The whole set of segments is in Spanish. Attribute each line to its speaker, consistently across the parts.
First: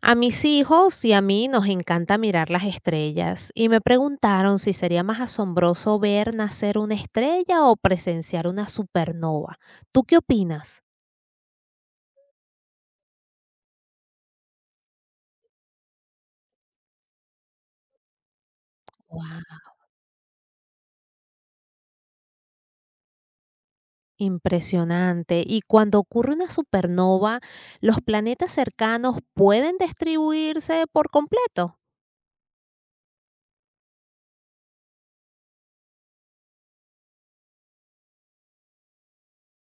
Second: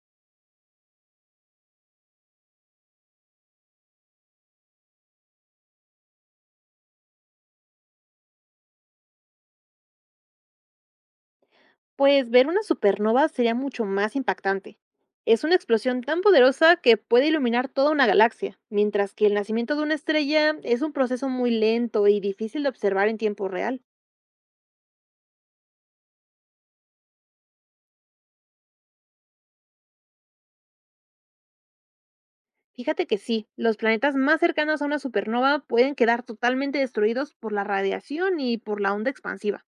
Speaker 1: A mis hijos y a mí nos encanta mirar las estrellas y me preguntaron si sería más asombroso ver nacer una estrella o presenciar una supernova. ¿Tú qué opinas?
Speaker 2: Pues ver una supernova sería mucho más impactante. Es una explosión tan poderosa que puede iluminar toda una galaxia, mientras que el
Speaker 1: Guau,
Speaker 2: nacimiento de una estrella es un proceso muy lento y difícil de observar en tiempo real.
Speaker 1: impresionante. Y cuando ocurre una supernova, ¿los planetas cercanos pueden distribuirse por completo?
Speaker 2: Fíjate que sí, los planetas más cercanos a una supernova pueden quedar totalmente destruidos por la radiación y por la onda expansiva.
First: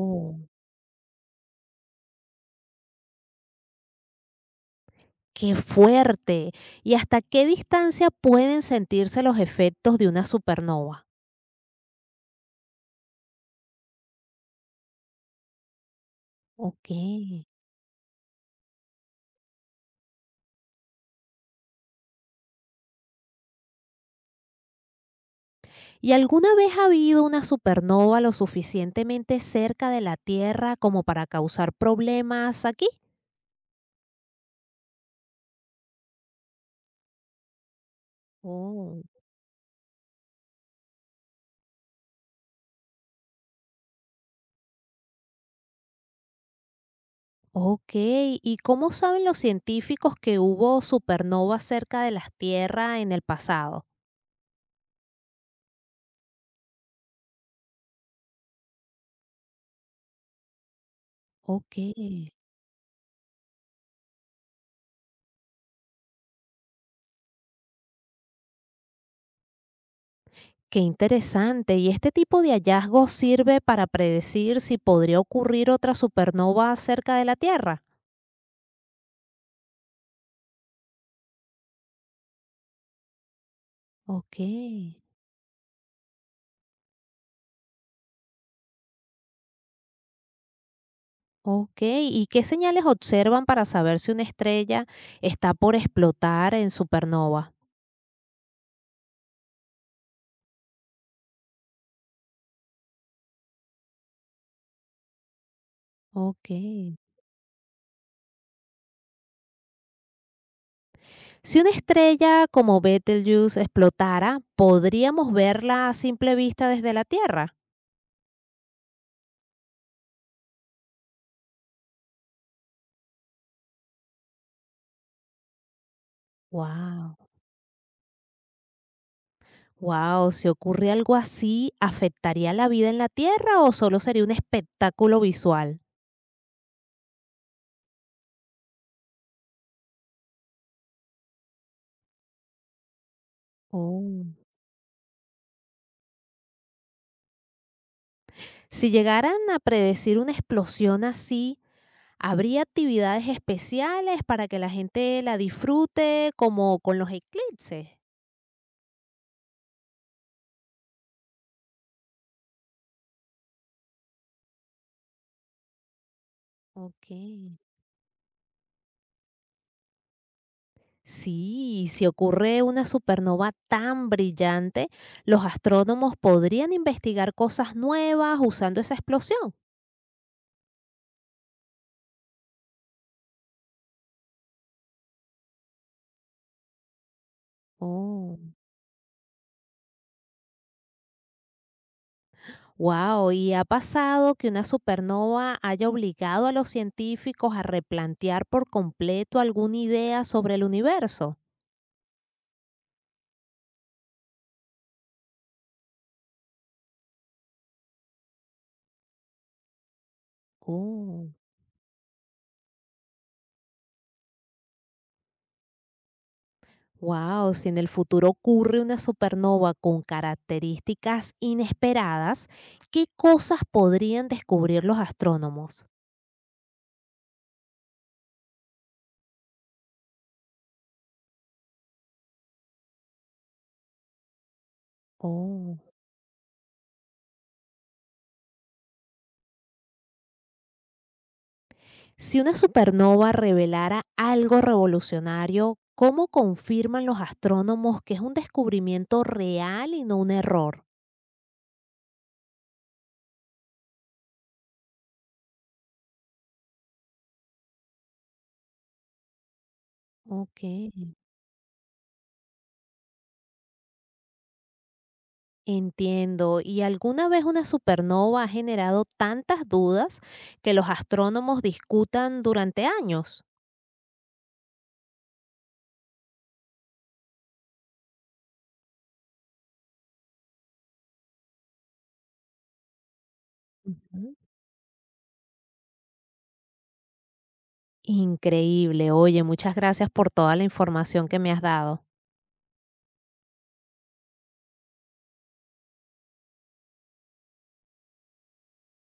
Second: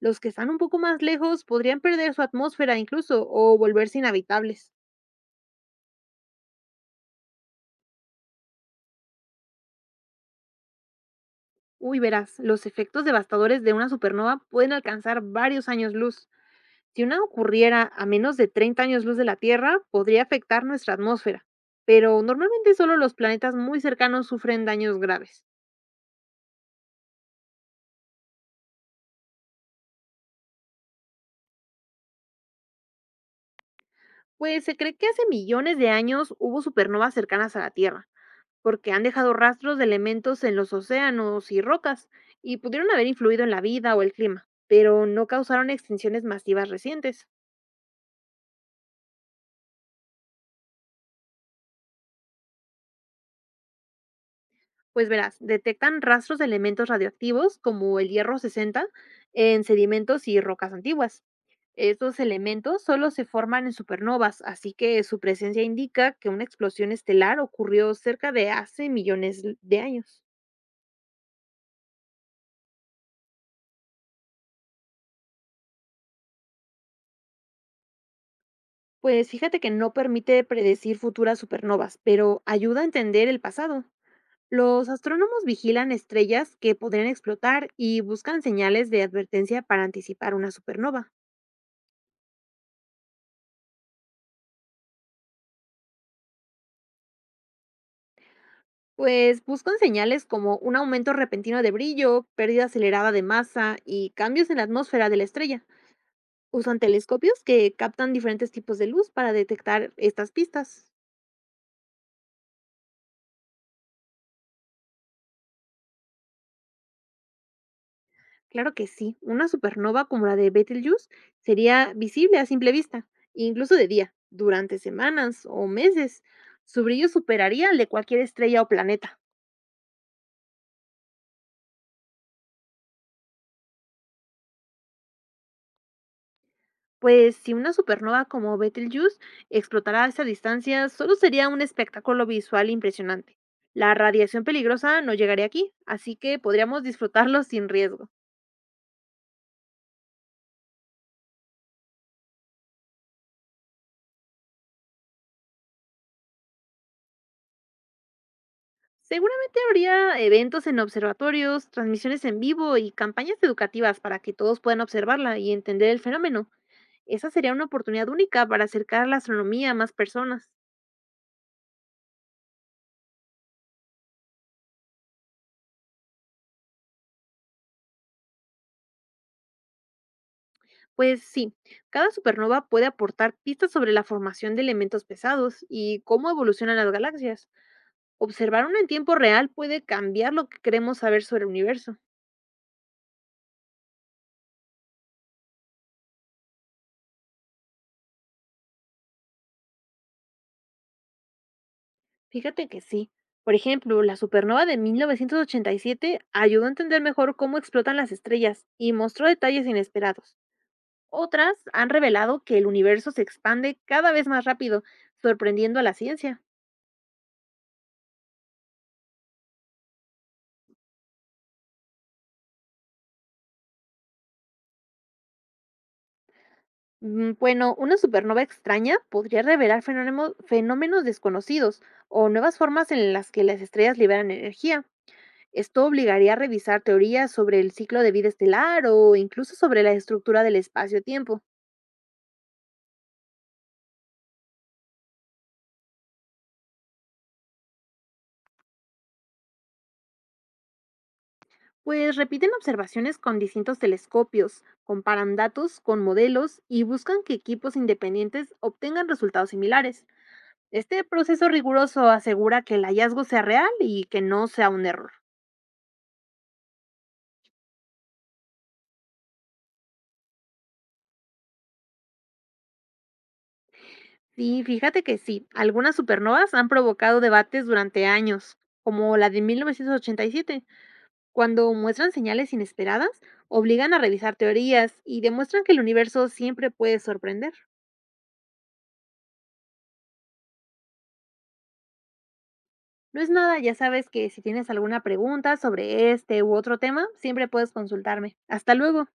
Speaker 2: Los que están un poco más lejos podrían perder su atmósfera incluso o volverse inhabitables.
Speaker 1: qué fuerte. ¿Y hasta qué distancia pueden sentirse los efectos de una supernova?
Speaker 2: Uy, verás, los efectos devastadores de una supernova pueden alcanzar varios años luz.
Speaker 1: Ok.
Speaker 2: Si una ocurriera a menos de 30 años luz de la Tierra, podría afectar nuestra atmósfera, pero normalmente solo los planetas muy cercanos sufren daños graves.
Speaker 1: ¿Y alguna vez ha habido una supernova lo suficientemente cerca de la Tierra como para causar problemas aquí?
Speaker 2: Pues se cree que hace millones de años hubo supernovas cercanas a la Tierra, porque
Speaker 1: Oh,
Speaker 2: han dejado rastros de elementos en los océanos y rocas, y pudieron haber influido en la vida o el clima, pero no causaron extinciones masivas recientes.
Speaker 1: ok. ¿Y cómo saben los científicos que hubo supernovas cerca de las Tierras en el pasado?
Speaker 2: Pues verás, detectan rastros de elementos radioactivos como el hierro 60 en sedimentos y rocas antiguas.
Speaker 1: Ok.
Speaker 2: Estos elementos solo se forman en supernovas, así que su presencia indica que una explosión estelar ocurrió cerca de hace millones de años.
Speaker 1: Qué interesante. ¿Y este tipo de hallazgos sirve para predecir si podría ocurrir otra supernova cerca de la Tierra?
Speaker 2: Pues fíjate que no permite predecir futuras supernovas, pero ayuda a entender el pasado.
Speaker 1: Ok.
Speaker 2: Los astrónomos vigilan estrellas que podrían explotar y buscan señales de advertencia para anticipar una supernova.
Speaker 1: Ok, ¿y qué señales observan para saber si una estrella está por explotar en supernova?
Speaker 2: Pues buscan señales como un aumento repentino de brillo, pérdida acelerada de masa y cambios en la atmósfera de la estrella.
Speaker 1: Ok.
Speaker 2: Usan telescopios que captan diferentes tipos de luz para detectar estas pistas.
Speaker 1: Si una estrella como Betelgeuse explotara, ¿podríamos verla a simple vista desde la Tierra?
Speaker 2: Claro que sí, una supernova como la de Betelgeuse sería visible a simple vista, incluso de día, durante semanas o meses. Su brillo
Speaker 1: Wow.
Speaker 2: superaría al de cualquier estrella o planeta.
Speaker 1: Wow, si ocurre algo así, ¿afectaría la vida en la Tierra o solo sería un espectáculo visual?
Speaker 2: Pues si una supernova como Betelgeuse explotara a esa distancia, solo sería un espectáculo visual impresionante. La
Speaker 1: Oh.
Speaker 2: radiación peligrosa no llegaría aquí, así que podríamos disfrutarlo sin riesgo.
Speaker 1: Si llegaran a predecir una explosión así, ¿habría actividades especiales para que la gente la disfrute, como con los eclipses?
Speaker 2: Seguramente habría eventos en observatorios, transmisiones en vivo y campañas educativas para que todos puedan observarla y entender el fenómeno.
Speaker 1: Ok.
Speaker 2: Esa sería una oportunidad única para acercar la astronomía a más personas.
Speaker 1: Sí, si ocurre una supernova tan brillante, los astrónomos podrían investigar cosas nuevas usando esa explosión.
Speaker 2: Pues sí, cada supernova puede aportar pistas sobre la formación de elementos pesados y cómo evolucionan las galaxias.
Speaker 1: Oh.
Speaker 2: Observar una en tiempo real puede cambiar lo que queremos saber sobre el universo.
Speaker 1: Wow, ¿y ha pasado que una supernova haya obligado a los científicos a replantear por completo alguna idea sobre el universo?
Speaker 2: Fíjate que sí. Por ejemplo, la supernova de 1987 ayudó a entender mejor cómo explotan las estrellas y mostró detalles inesperados.
Speaker 1: Oh.
Speaker 2: Otras han revelado que el universo se expande cada vez más rápido, sorprendiendo a la ciencia.
Speaker 1: Wow, si en el futuro ocurre una supernova con características inesperadas, ¿qué cosas podrían descubrir los astrónomos?
Speaker 2: Bueno, una supernova extraña podría revelar fenómenos desconocidos o nuevas formas en las que las estrellas liberan energía.
Speaker 1: Oh.
Speaker 2: Esto obligaría a revisar teorías sobre el ciclo de vida estelar o incluso sobre la estructura del espacio-tiempo.
Speaker 1: Si una supernova revelara algo revolucionario, ¿cómo confirman los astrónomos que es un descubrimiento real y no un error?
Speaker 2: Pues repiten observaciones con distintos telescopios, comparan datos con modelos y buscan que equipos independientes obtengan resultados similares.
Speaker 1: Ok,
Speaker 2: Este proceso riguroso asegura que el hallazgo sea real y que no sea un error.
Speaker 1: entiendo. ¿Y alguna vez una supernova ha generado tantas dudas que los astrónomos discutan durante años?
Speaker 2: Sí, fíjate que sí, algunas supernovas han provocado debates durante años, como la de 1987, cuando muestran señales inesperadas, obligan a
Speaker 1: Ujú.
Speaker 2: revisar teorías y demuestran que el universo siempre puede sorprender.
Speaker 1: Increíble. Oye, muchas gracias por toda la información que me has dado.
Speaker 2: No es nada, ya sabes que si tienes alguna pregunta sobre este u otro tema, siempre puedes consultarme. Hasta luego.